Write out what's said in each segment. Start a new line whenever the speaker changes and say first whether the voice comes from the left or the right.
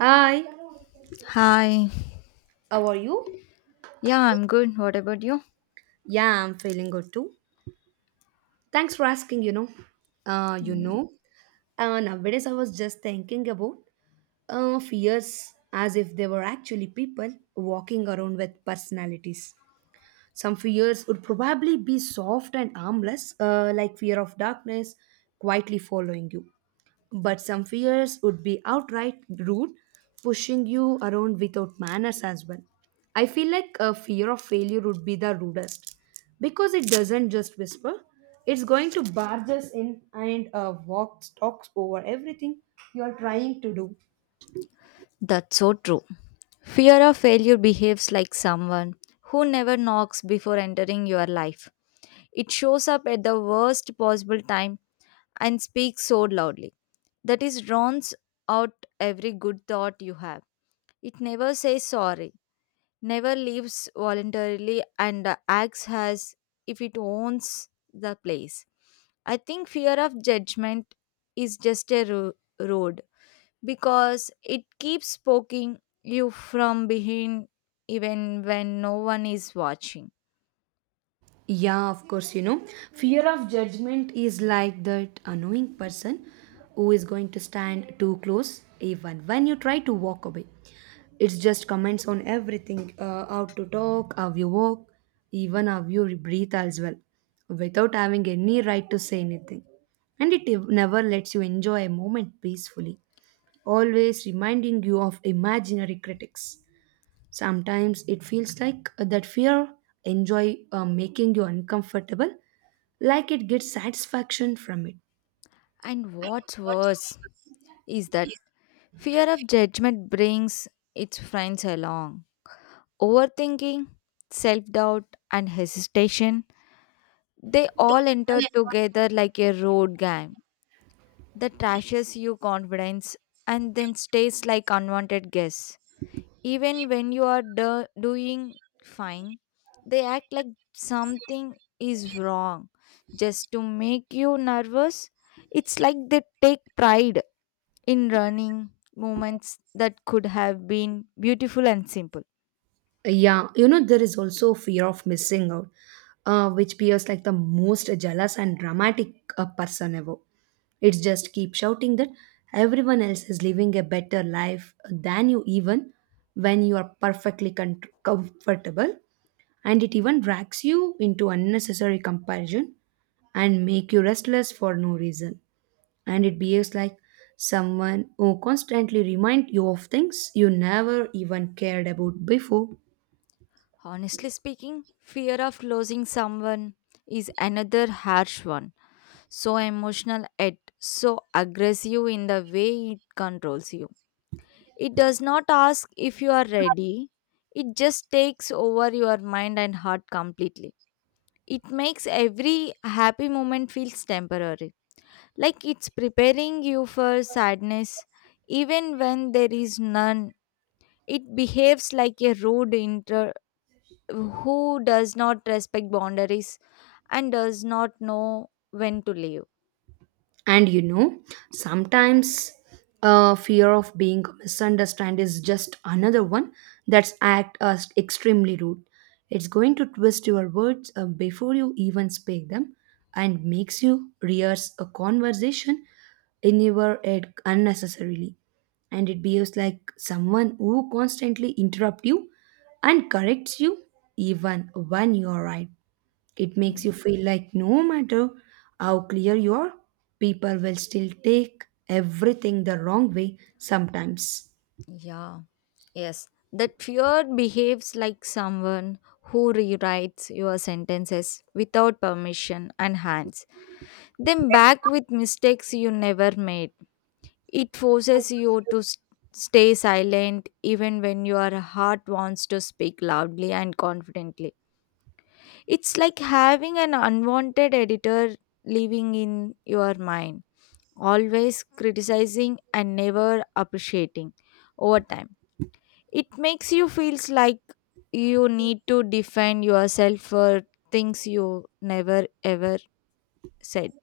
right: Hi,
left: Hi.
right: how are you?
left: Yeah, I'm good. What about you?
right: Yeah, I'm feeling good too. Thanks for asking, Uh, you
left: Yeah.
right: know, nowadays I was just thinking about fears as if they were actually people walking around with personalities. Some fears would probably be soft and harmless, like fear of darkness quietly following you. But some fears would be outright rude, pushing you around without manners as well. I feel like a fear of failure would be the rudest because it doesn't just whisper, it's going to barge us in and talks over everything you're trying to do.
left: That's so true. Fear of failure behaves like someone who never knocks before entering your life. It shows up at the worst possible time and speaks so loudly that it drowns out every good thought you have. It never says sorry, never leaves voluntarily, and acts as if it owns the place. I think fear of judgment is just a road because it keeps poking you from behind even when no one is watching.
right: Yeah, of course, fear of judgment is like that annoying person who is going to stand too close even when you try to walk away. It's just comments on everything, how to talk, how you walk, even how you breathe as well, without having any right to say anything. And it never lets you enjoy a moment peacefully, always reminding you of imaginary critics. Sometimes it feels like, that fear enjoy making you uncomfortable, like it gets satisfaction from it.
left: And what's worse is that fear of judgment brings its friends along. Overthinking, self doubt, and hesitation they all enter together like a road gang that trashes your confidence and then stays like unwanted guests. Even when you are doing fine, they act like something is wrong just to make you nervous. It's like they take pride in running moments that could have been beautiful and simple.
right: Yeah, there is also fear of missing out, which appears like the most jealous and dramatic, person ever. It's just keep shouting that everyone else is living a better life than you, even when you are perfectly comfortable. And it even drags you into unnecessary comparison and make you restless for no reason. And it behaves like someone who constantly reminds you of things you never even cared about before.
left: Honestly speaking, fear of losing someone is another harsh one. So emotional yet so aggressive in the way it controls you. It does not ask if you are ready, it just takes over your mind and heart completely. It makes every happy moment feels temporary, like it's preparing you for sadness, even when there is none. It behaves like a rude inter who does not respect boundaries and does not know when to leave.
right: And sometimes fear of being misunderstood is just another one that's act as extremely rude. It's going to twist your words before you even speak them and makes you rehearse a conversation in your head unnecessarily. And it behaves like someone who constantly interrupts you and corrects you even when you are right. It makes you
left: Mm,
right: feel like no matter how clear you are, people will still take everything the wrong way sometimes.
left: Yeah. Yes, that fear behaves like someone who rewrites your sentences without permission and hands them back with mistakes you never made. It forces you to stay silent even when your heart wants to speak loudly and confidently. It's like having an unwanted editor living in your mind, always criticizing and never appreciating over time it makes you feels like you need to defend yourself for things you never ever said.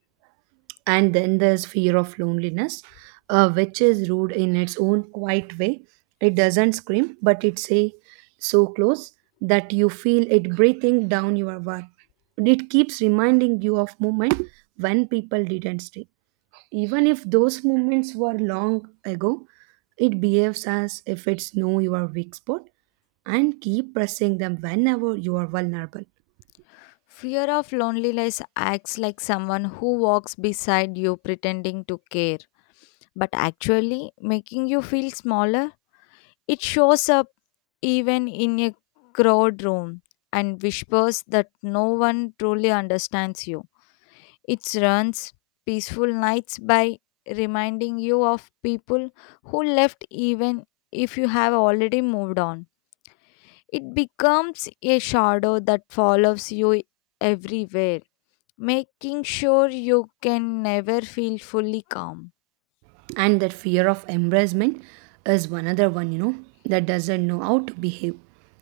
right: And then there's fear of loneliness, which is rude in its own quiet way. It doesn't scream, but it's a so close that you feel it breathing down your heart. It keeps reminding you of moment when people didn't stay. Even if those moments were long ago, it behaves as if it's know your weak spot and keep pressing them whenever you are vulnerable.
left: Fear of loneliness acts like someone who walks beside you pretending to care, but actually making you feel smaller. It shows up even in a crowd room and whispers that no one truly understands you. It runs peaceful nights by reminding you of people who left even if you have already moved on. It becomes a shadow that follows you everywhere, making sure you can never feel fully calm.
right: And that fear of embarrassment is one other one, that doesn't know how to behave.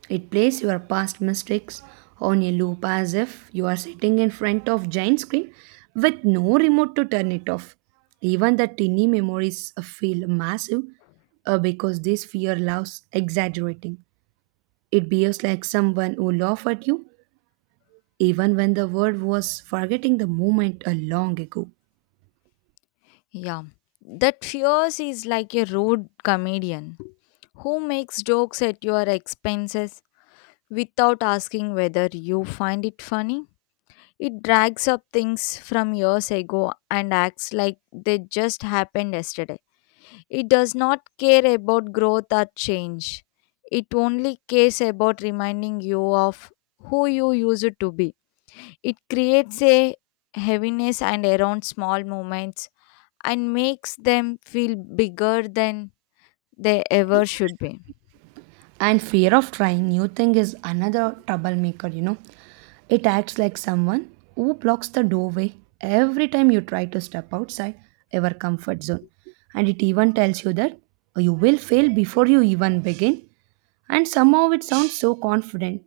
right: It plays your past mistakes on a loop as if you are sitting in front of giant screen with no remote to turn it off. Even the tiny memories feel massive because this fear loves exaggerating. It behaves like someone who laughed at you, even when the world was forgetting the moment a long ago.
left: Yeah. That fears is like a rude comedian who makes jokes at your expenses without asking whether you find it funny. It drags up things from years ago and acts like they just happened yesterday. It does not care about growth or change. It only cares about reminding you of who you used to be. It creates a heaviness and around small moments and makes them feel bigger than they ever should be.
right: And fear of trying new thing is another troublemaker, It acts like someone who blocks the doorway every time you try to step outside your comfort zone. And it even tells you that you will fail before you even begin. And somehow it sounds so confident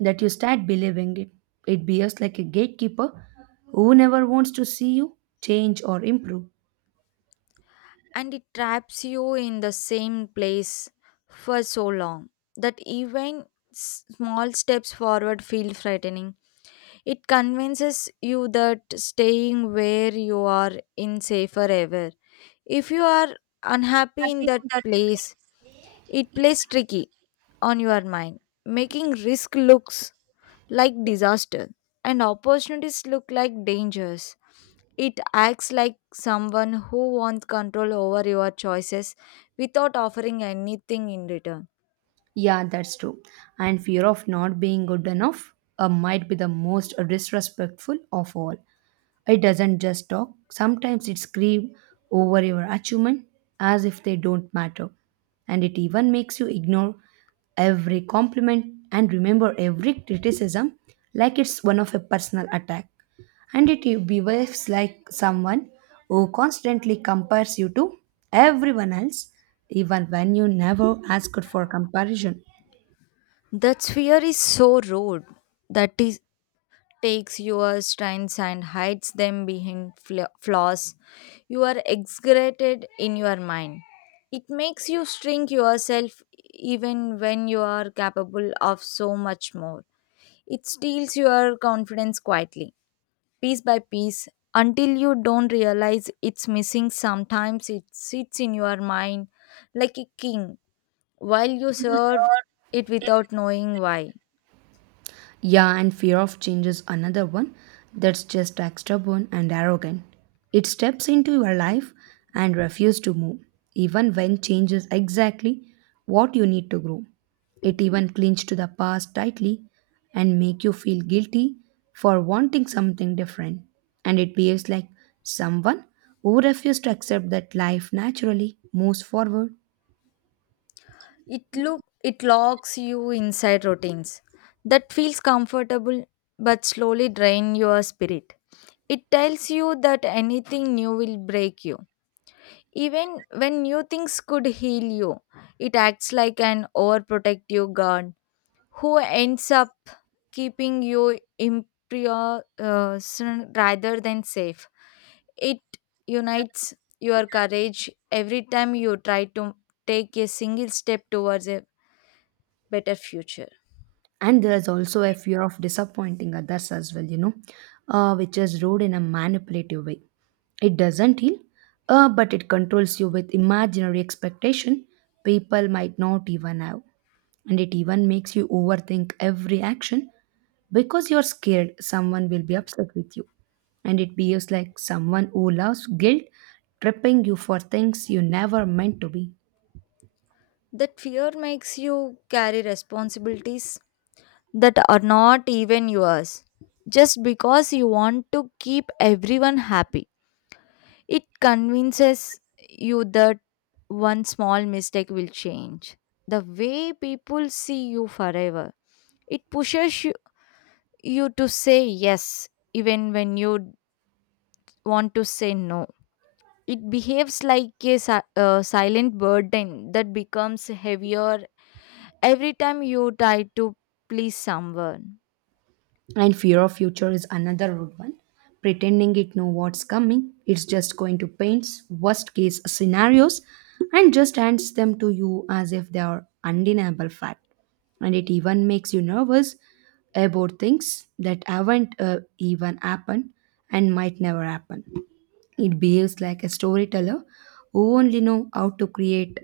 right: that you start believing it. It behaves like a gatekeeper who never wants to see you change or improve.
left: And it traps you in the same place for so long that even small steps forward feel frightening. It convinces you that staying where you are in safer ever. If you are unhappy in that place, it plays tricky on your mind, making risk looks like disaster and opportunities look like dangers. It acts like someone who wants control over your choices without offering anything in return.
right: Yeah, that's true. And fear of not being good enough might be the most disrespectful of all. It doesn't just talk, sometimes it screams over your achievement as if they don't matter. And it even makes you ignore every compliment and remember every criticism like it's one of a personal attack. And it behaves like someone who constantly compares you to everyone else, even when you never asked for comparison.
left: That sphere is so rude that it takes your strengths and hides them behind flaws you are exaggerated in your mind. It makes you shrink yourself even when you are capable of so much more. It steals your confidence quietly, piece by piece until you don't realize it's missing. Sometimes it sits in your mind like a king while you serve it without knowing why.
right: Yeah, and fear of change is another one that's just stubborn and arrogant. It steps into your life and refuses to move, even when change is exactly what you need to grow. It even clings to the past tightly and make you feel guilty for wanting something different. And it behaves like someone who refuses to accept that life naturally moves forward.
left: It locks you inside routines that feels comfortable but slowly drain your spirit. It tells you that anything new will break you. Even when new things could heal you, it acts like an overprotective guard who ends up keeping you imprisoned rather than safe. It unites your courage every time you try to take a single step towards a better future.
right: And there's also a fear of disappointing others as well, which is ruled in a manipulative way. It doesn't heal, but it controls you with imaginary expectation people might not even have. And it even makes you overthink every action because you're scared someone will be upset with you. And it behaves like someone who loves guilt tripping you for things you never meant to be.
left: That fear makes you carry responsibilities that are not even yours just because you want to keep everyone happy. It convinces you that one small mistake will change the way people see you forever. It pushes you to say yes even when you want to say no. It behaves like a silent burden that becomes heavier every time you try to please someone.
right: And fear of future is another rude one. Pretending it know what's coming, it's just going to paint worst case scenarios and just hands them to you as if they are undeniable fact. And it even makes you nervous about things that haven't, even happened and might never happen. It behaves like a storyteller who only know how to create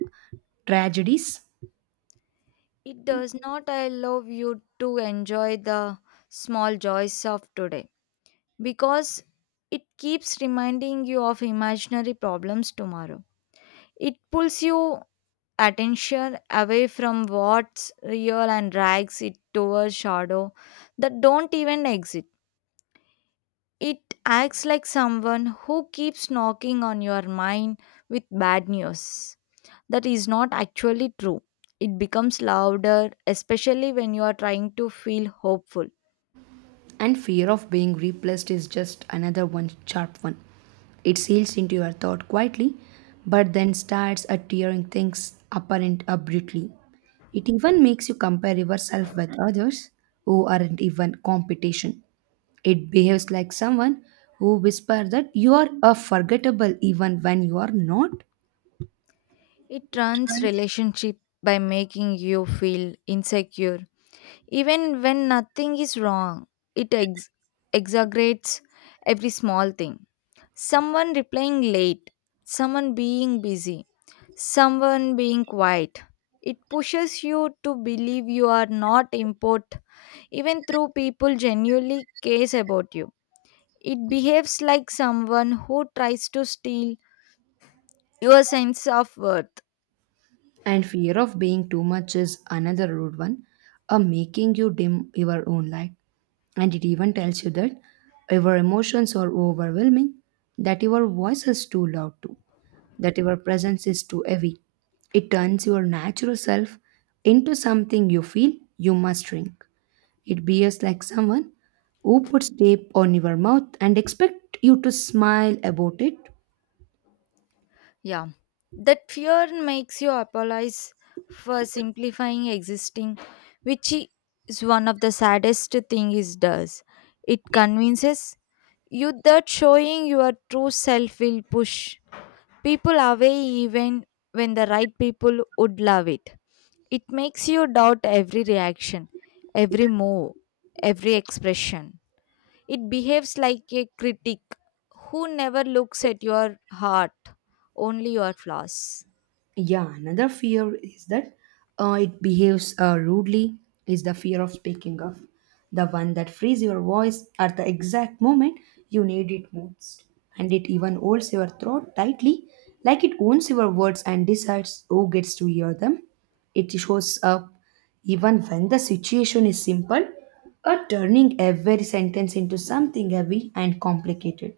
right: tragedies.
left: It does not allow you to enjoy the small joys of today because it keeps reminding you of imaginary problems tomorrow. It pulls you attention away from what's real and drags it towards shadow that don't even exist. It acts like someone who keeps knocking on your mind with bad news that is not actually true. It becomes louder, especially when you are trying to feel hopeful.
right: And fear of being replaced is just another one sharp one. It seals into your thought quietly, but then starts at tearing things apparent abruptly. It even makes you compare yourself with others who aren't even competition. It behaves like someone who whispers that you are a forgettable even when you are not.
left: It runs relationship by making you feel insecure. Even when nothing is wrong, it exaggerates every small thing. Someone replying late, someone being busy, someone being quiet. It pushes you to believe you are not important, even though people genuinely cares about you. It behaves like someone who tries to steal your sense of worth.
right: And fear of being too much is another rude one, a making you dim your own light. And it even tells you that your emotions are overwhelming, that your voice is too loud too, that your presence is too heavy. It turns your natural self into something you feel you must shrink. It behaves like someone who puts tape on your mouth and expect you to smile about it.
left: Yeah, that fear makes you apologize for simplifying existing, which is one of the saddest thing it does. It convinces you that showing your true self will push people away even when the right people would love it. It makes you doubt every reaction, every move, every expression. It behaves like a critic who never looks at your heart, only your flaws.
right: Yeah, another fear is that, it behaves rudely, is the fear of speaking up, the one that frees your voice at the exact moment you need it most. And it even holds your throat tightly, like it owns your words and decides who gets to hear them. It shows up even when the situation is simple, or turning every sentence into something heavy and complicated.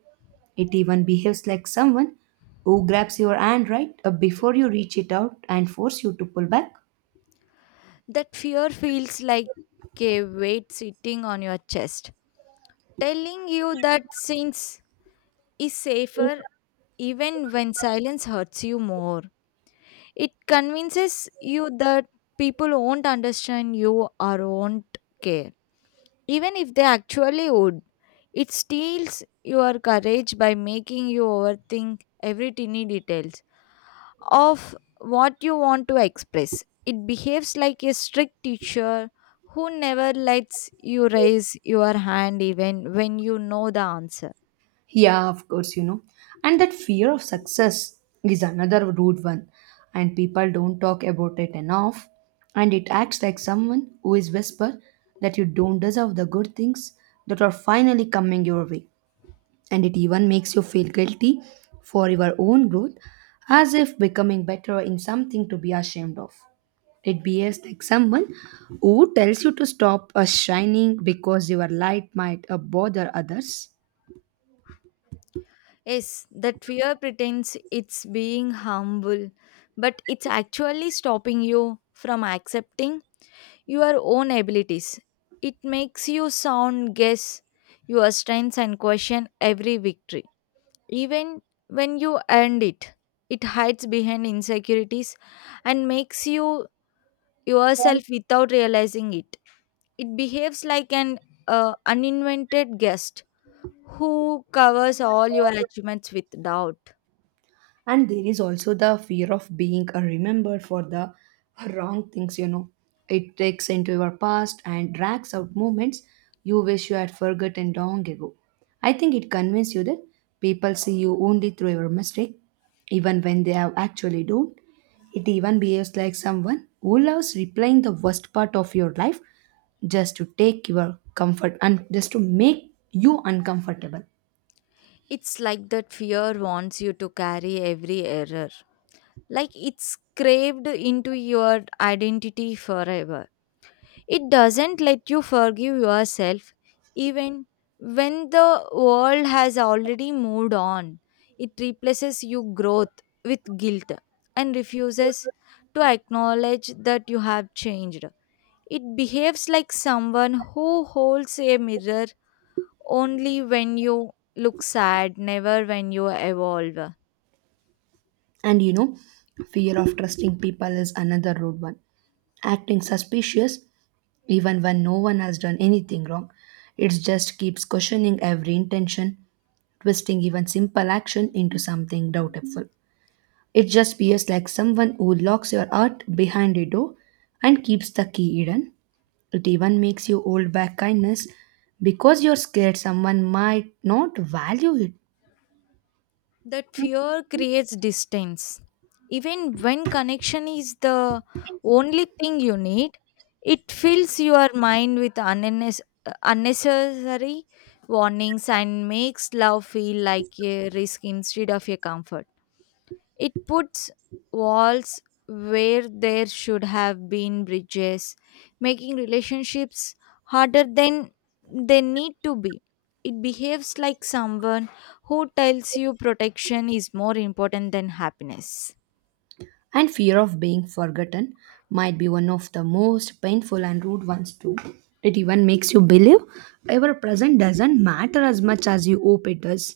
right: It even behaves like someone who grabs your hand right before you reach it out and force you to pull back.
left: That fear feels like a weight sitting on your chest, telling you that silence is safer even when silence hurts you more. It convinces you that people won't understand you or won't care, even if they actually would. It steals your courage by making you overthink every tiny detail of what you want to express. It behaves like a strict teacher who never lets you raise your hand even when you know the answer.
right: Yeah, of course, and that fear of success is another rude one, and people don't talk about it enough. And it acts like someone who is whisper that you don't deserve the good things that are finally coming your way. And it even makes you feel guilty for your own growth, as if becoming better in something to be ashamed of. It behaves like someone who tells you to stop shining because your light might bother others.
left: Yes, that fear pretends it's being humble, but it's actually stopping you from accepting your own abilities. It makes you sound guess your strengths and question every victory. Even when you earned it, it hides behind insecurities and makes you yourself without realizing it. It behaves like an uninvited guest who covers all your achievements with doubt.
right: And there is also the fear of being, remembered for the wrong things, it takes into your past and drags out moments you wish you had forgotten long ago. I think it convinces you that people see you only through your mistake, even when they have actually don't. It even behaves like someone who loves replaying the worst part of your life, just to take your comfort and just to make you uncomfortable.
left: It's like that fear wants you to carry every error, like it's craved into your identity forever. It doesn't let you forgive yourself even when the world has already moved on. It replaces your growth with guilt and refuses to acknowledge that you have changed. It behaves like someone who holds a mirror only when you look sad, never when you evolve.
right: And fear of trusting people is another rude one. Acting suspicious, even when no one has done anything wrong, it just keeps questioning every intention, twisting even simple action into something doubtful. It just appears like someone who locks your heart behind a door and keeps the key hidden. It even makes you hold back kindness because you're scared someone might not value it.
left: That fear creates distance. Even when connection is the only thing you need, it fills your mind with unnecessary warnings and makes love feel like a risk instead of a comfort. It puts walls where there should have been bridges, making relationships harder than they need to be. It behaves like someone who tells you protection is more important than happiness.
right: And fear of being forgotten might be one of the most painful and rude ones too. It even makes you believe your present doesn't matter as much as you hope it does.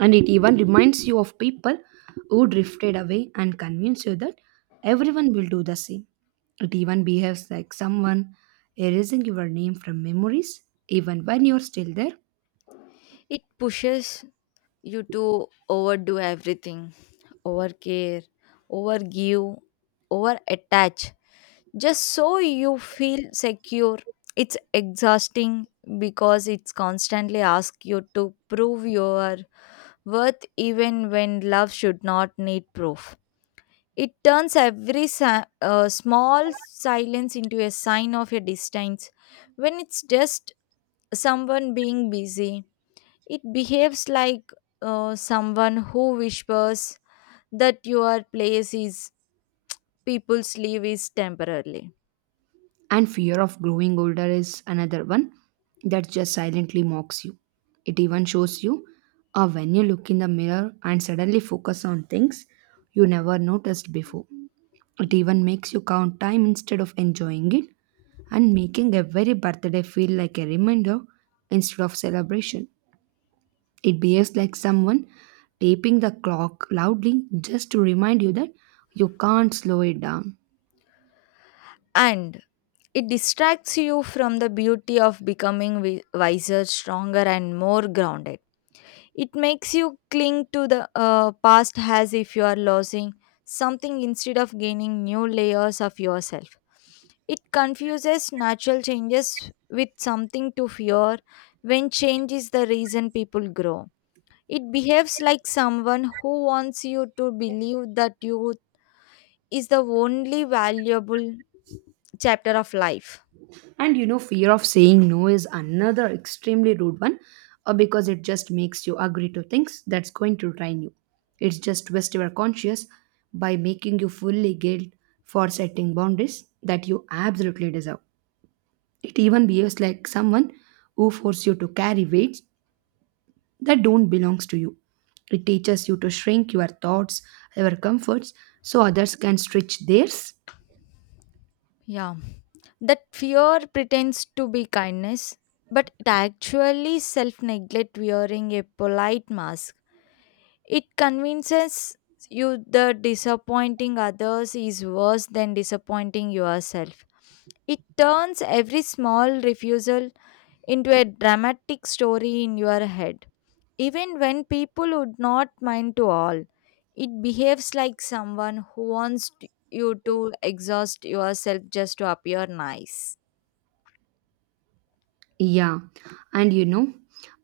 right: And it even reminds you of people who drifted away and convince you that everyone will do the same. It even behaves like someone erasing your name from memories even when you're still there.
left: It pushes you to overdo everything, overcare, overgive, overattach, just so you feel secure. It's exhausting because it's constantly asks you to prove your worth even when love should not need proof. It turns every small silence into a sign of a distance. When it's just someone being busy, it behaves like someone who whispers that your place is people's leave is temporarily.
right: And fear of growing older is another one that just silently mocks you. It even shows you when you look in the mirror and suddenly focus on things you never noticed before. It even makes you count time instead of enjoying it and making every birthday feel like a reminder instead of celebration. It behaves like someone taping the clock loudly just to remind you that you can't slow it down.
left: And it distracts you from the beauty of becoming wiser, stronger and more grounded. It makes you cling to the past as if you are losing something instead of gaining new layers of yourself. It confuses natural changes with something to fear when change is the reason people grow. It behaves like someone who wants you to believe that youth is the only valuable chapter of life.
right: And fear of saying no is another extremely rude one because it just makes you agree to things that's going to drain you. It's just twist your conscious by making you fully guilt for setting boundaries that you absolutely deserve. It even behaves like someone who forces you to carry weights that don't belong to you. It teaches you to shrink your thoughts, your comforts, so others can stretch theirs.
left: Yeah, that fear pretends to be kindness, but it actually self neglect wearing a polite mask. It convinces you that disappointing others is worse than disappointing yourself. It turns every small refusal into a dramatic story in your head. Even when people would not mind to all, it behaves like someone who wants you to exhaust yourself just to appear nice.
right: Yeah, and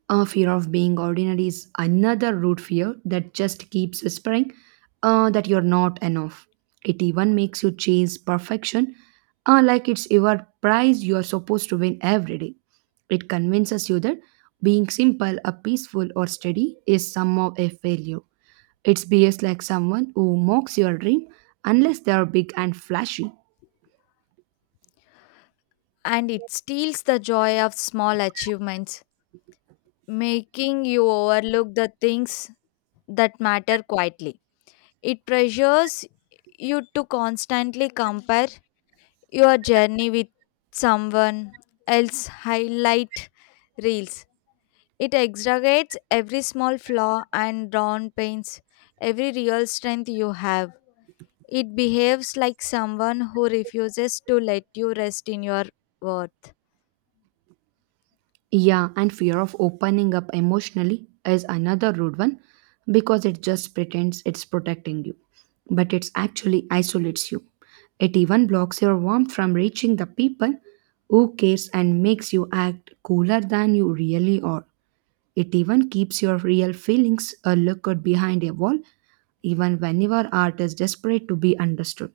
right: a fear of being ordinary is another root fear that just keeps whispering that you're not enough. It even makes you chase perfection, like it's your prize you are supposed to win every day. It convinces you that being simple, a peaceful, or steady is somehow a failure. It behaves like someone who mocks your dream unless they are big and flashy.
left: And it steals the joy of small achievements, making you overlook the things that matter quietly. It pressures you to constantly compare your journey with someone else's highlight reels. It exaggerates every small flaw and drawn pains, every real strength you have. It behaves like someone who refuses to let you rest in your worth.
right: Yeah, and fear of opening up emotionally is another rude one because it just pretends it's protecting you, but it actually isolates you. It even blocks your warmth from reaching the people who cares and makes you act cooler than you really are. It even keeps your real feelings a lookout behind a wall, even whenever art is desperate to be understood.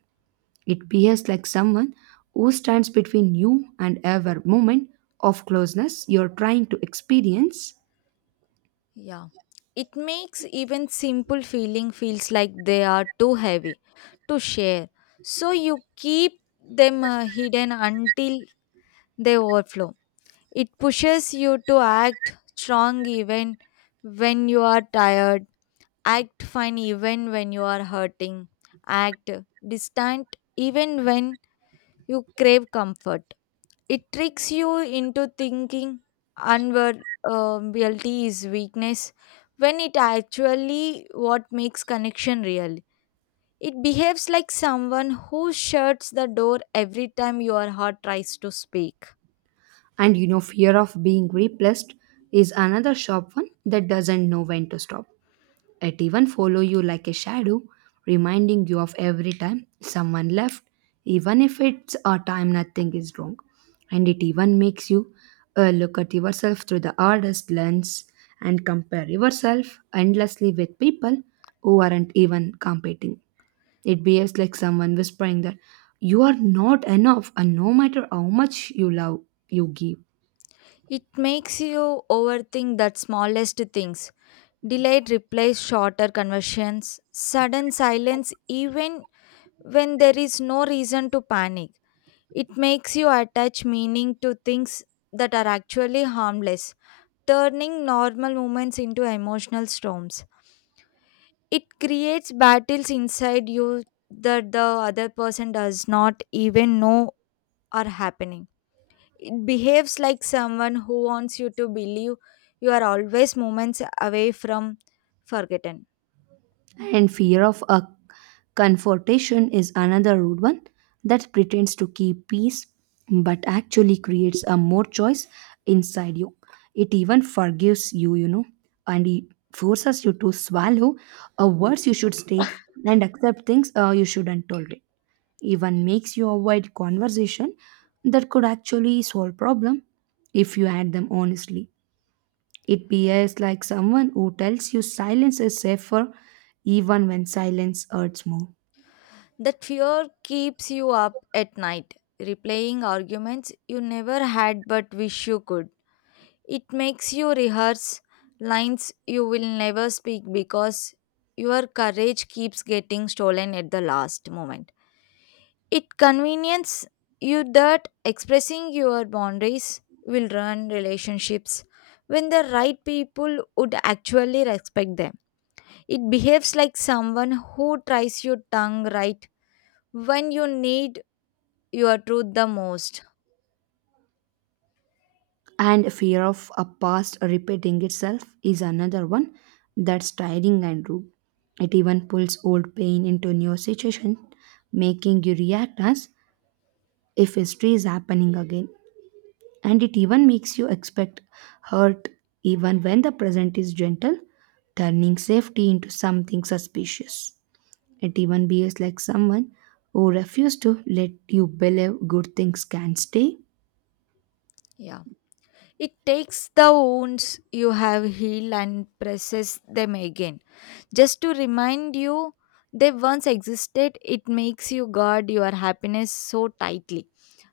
right: It behaves like someone who stands between you and ever moment of closeness you're trying to experience.
left: Yeah. It makes even simple feeling feels like they are too heavy to share. So you keep them hidden until they overflow. It pushes you to act strong even when you are tired, act fine even when you are hurting, act distant even when you crave comfort. It tricks you into thinking unwar- um, is weakness when it actually what makes connection real. It behaves like someone who shuts the door every time your heart tries to speak.
right: And fear of being replaced is another sharp one that doesn't know when to stop. It even follow you like a shadow, reminding you of every time someone left, even if it's a time nothing is wrong. And it even makes you look at yourself through the hardest lens and compare yourself endlessly with people who aren't even competing. It behaves like someone whispering that you are not enough, and no matter how much you love, you give.
left: It makes you overthink that smallest things. Delayed replies, shorter conversations, sudden silence, even when there is no reason to panic. It makes you attach meaning to things that are actually harmless, turning normal moments into emotional storms. It creates battles inside you that the other person does not even know are happening. It behaves like someone who wants you to believe you are always moments away from forgotten.
right: And fear of a confrontation is another rude one that pretends to keep peace but actually creates a more choice inside you. It even forgives you, and it forces you to swallow a words you should stay and accept things you shouldn't tolerate. Even makes you avoid conversation that could actually solve problem if you had them honestly. It behaves like someone who tells you silence is safer even when silence hurts more.
left: That fear keeps you up at night, replaying arguments you never had but wish you could. It makes you rehearse lines you will never speak because your courage keeps getting stolen at the last moment. It conveniences you that expressing your boundaries will ruin relationships when the right people would actually respect them. It behaves like someone who tries your tongue right when you need your truth the most.
right: And fear of a past repeating itself is another one that's tiring and rude. It even pulls old pain into new situation, making you react as if history is happening again. And it even makes you expect hurt even when the present is gentle, turning safety into something suspicious. It even behaves like someone who refuses to let you believe good things can stay.
left: Yeah. It takes the wounds you have healed and presses them again. Just to remind you they once existed, it makes you guard your happiness so tightly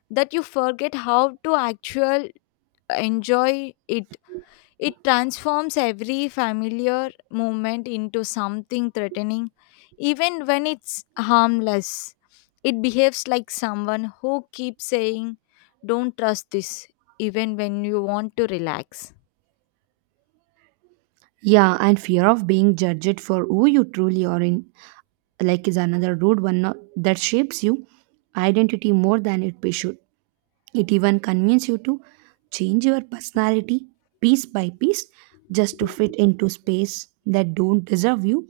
left: that you forget how to actually enjoy it. It transforms every familiar moment into something threatening, even when it's harmless. It behaves like someone who keeps saying, "Don't trust this," even when you want to relax.
right: Yeah, and fear of being judged for who you truly are in, like, is another rude one that shapes you identity more than it be should. It even convinces you to change your personality piece by piece just to fit into space that don't deserve you.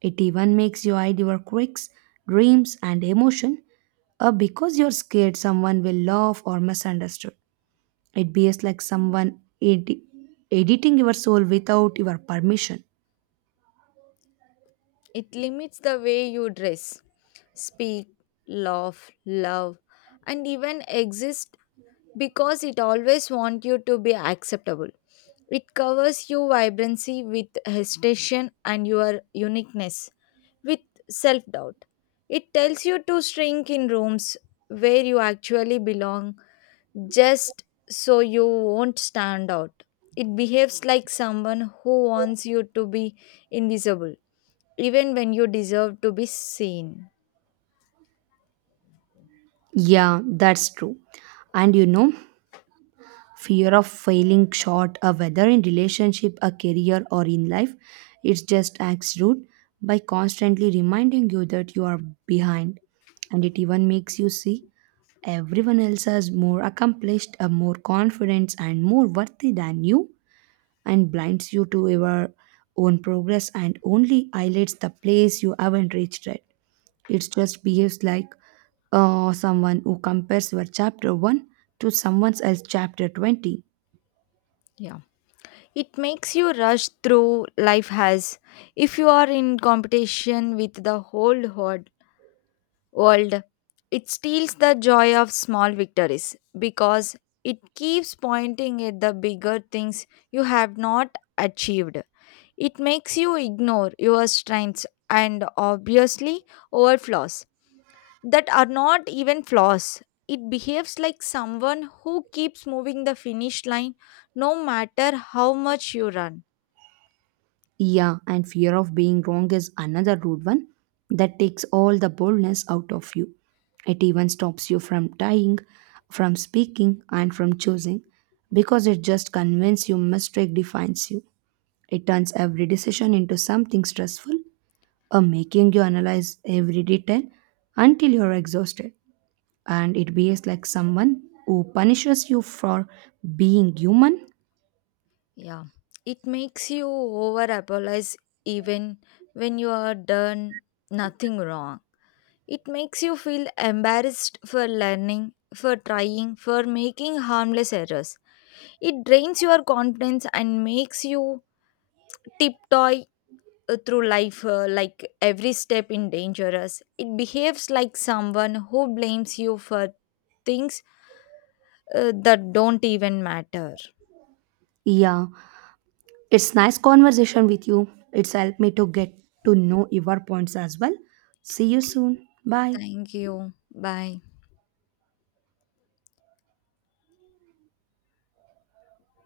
right: It even makes you hide your quirks, dreams, and emotion because you're scared someone will laugh or misunderstood. It behaves like someone editing your soul without your permission.
left: It limits the way you dress, speak, laugh, love, and even exist because it always wants you to be acceptable. It covers your vibrancy with hesitation and your uniqueness with self doubt. It tells you to shrink in rooms where you actually belong just so you won't stand out. It behaves like someone who wants you to be invisible even when you deserve to be seen.
right: Yeah, that's true. And fear of failing short, whether in relationship, a career, or in life, it's just acts rude by constantly reminding you that you are behind. And it even makes you see everyone else as more accomplished, more confident, and more worthy than you. And blinds you to your own progress and only highlights the place you haven't reached yet. It just behaves like someone who compares your chapter 1 to someone else's chapter 20.
left: Yeah. It makes you rush through life as if you are in competition with the whole world. It steals the joy of small victories because it keeps pointing at the bigger things you have not achieved. It makes you ignore your strengths and obviously overflows that are not even flaws. It behaves like someone who keeps moving the finish line no matter how much you run.
right: Yeah, and fear of being wrong is another rude one that takes all the boldness out of you. It even stops you from dying, from speaking, and from choosing because it just convinces you mistake defines you. It turns every decision into something stressful, or making you analyze every detail until you're exhausted, and it behaves like someone who punishes you for being human.
left: Yeah, it makes you over apologize even when you are done nothing wrong. It makes you feel embarrassed for learning, for trying, for making harmless errors. It drains your confidence and makes you tiptoe through life like every step in dangerous. It behaves like someone who blames you for things that don't even matter.
right: Yeah, it's nice conversation with you. It's helped me to get to know your points as well. See you soon, bye.
left: Thank you. Bye.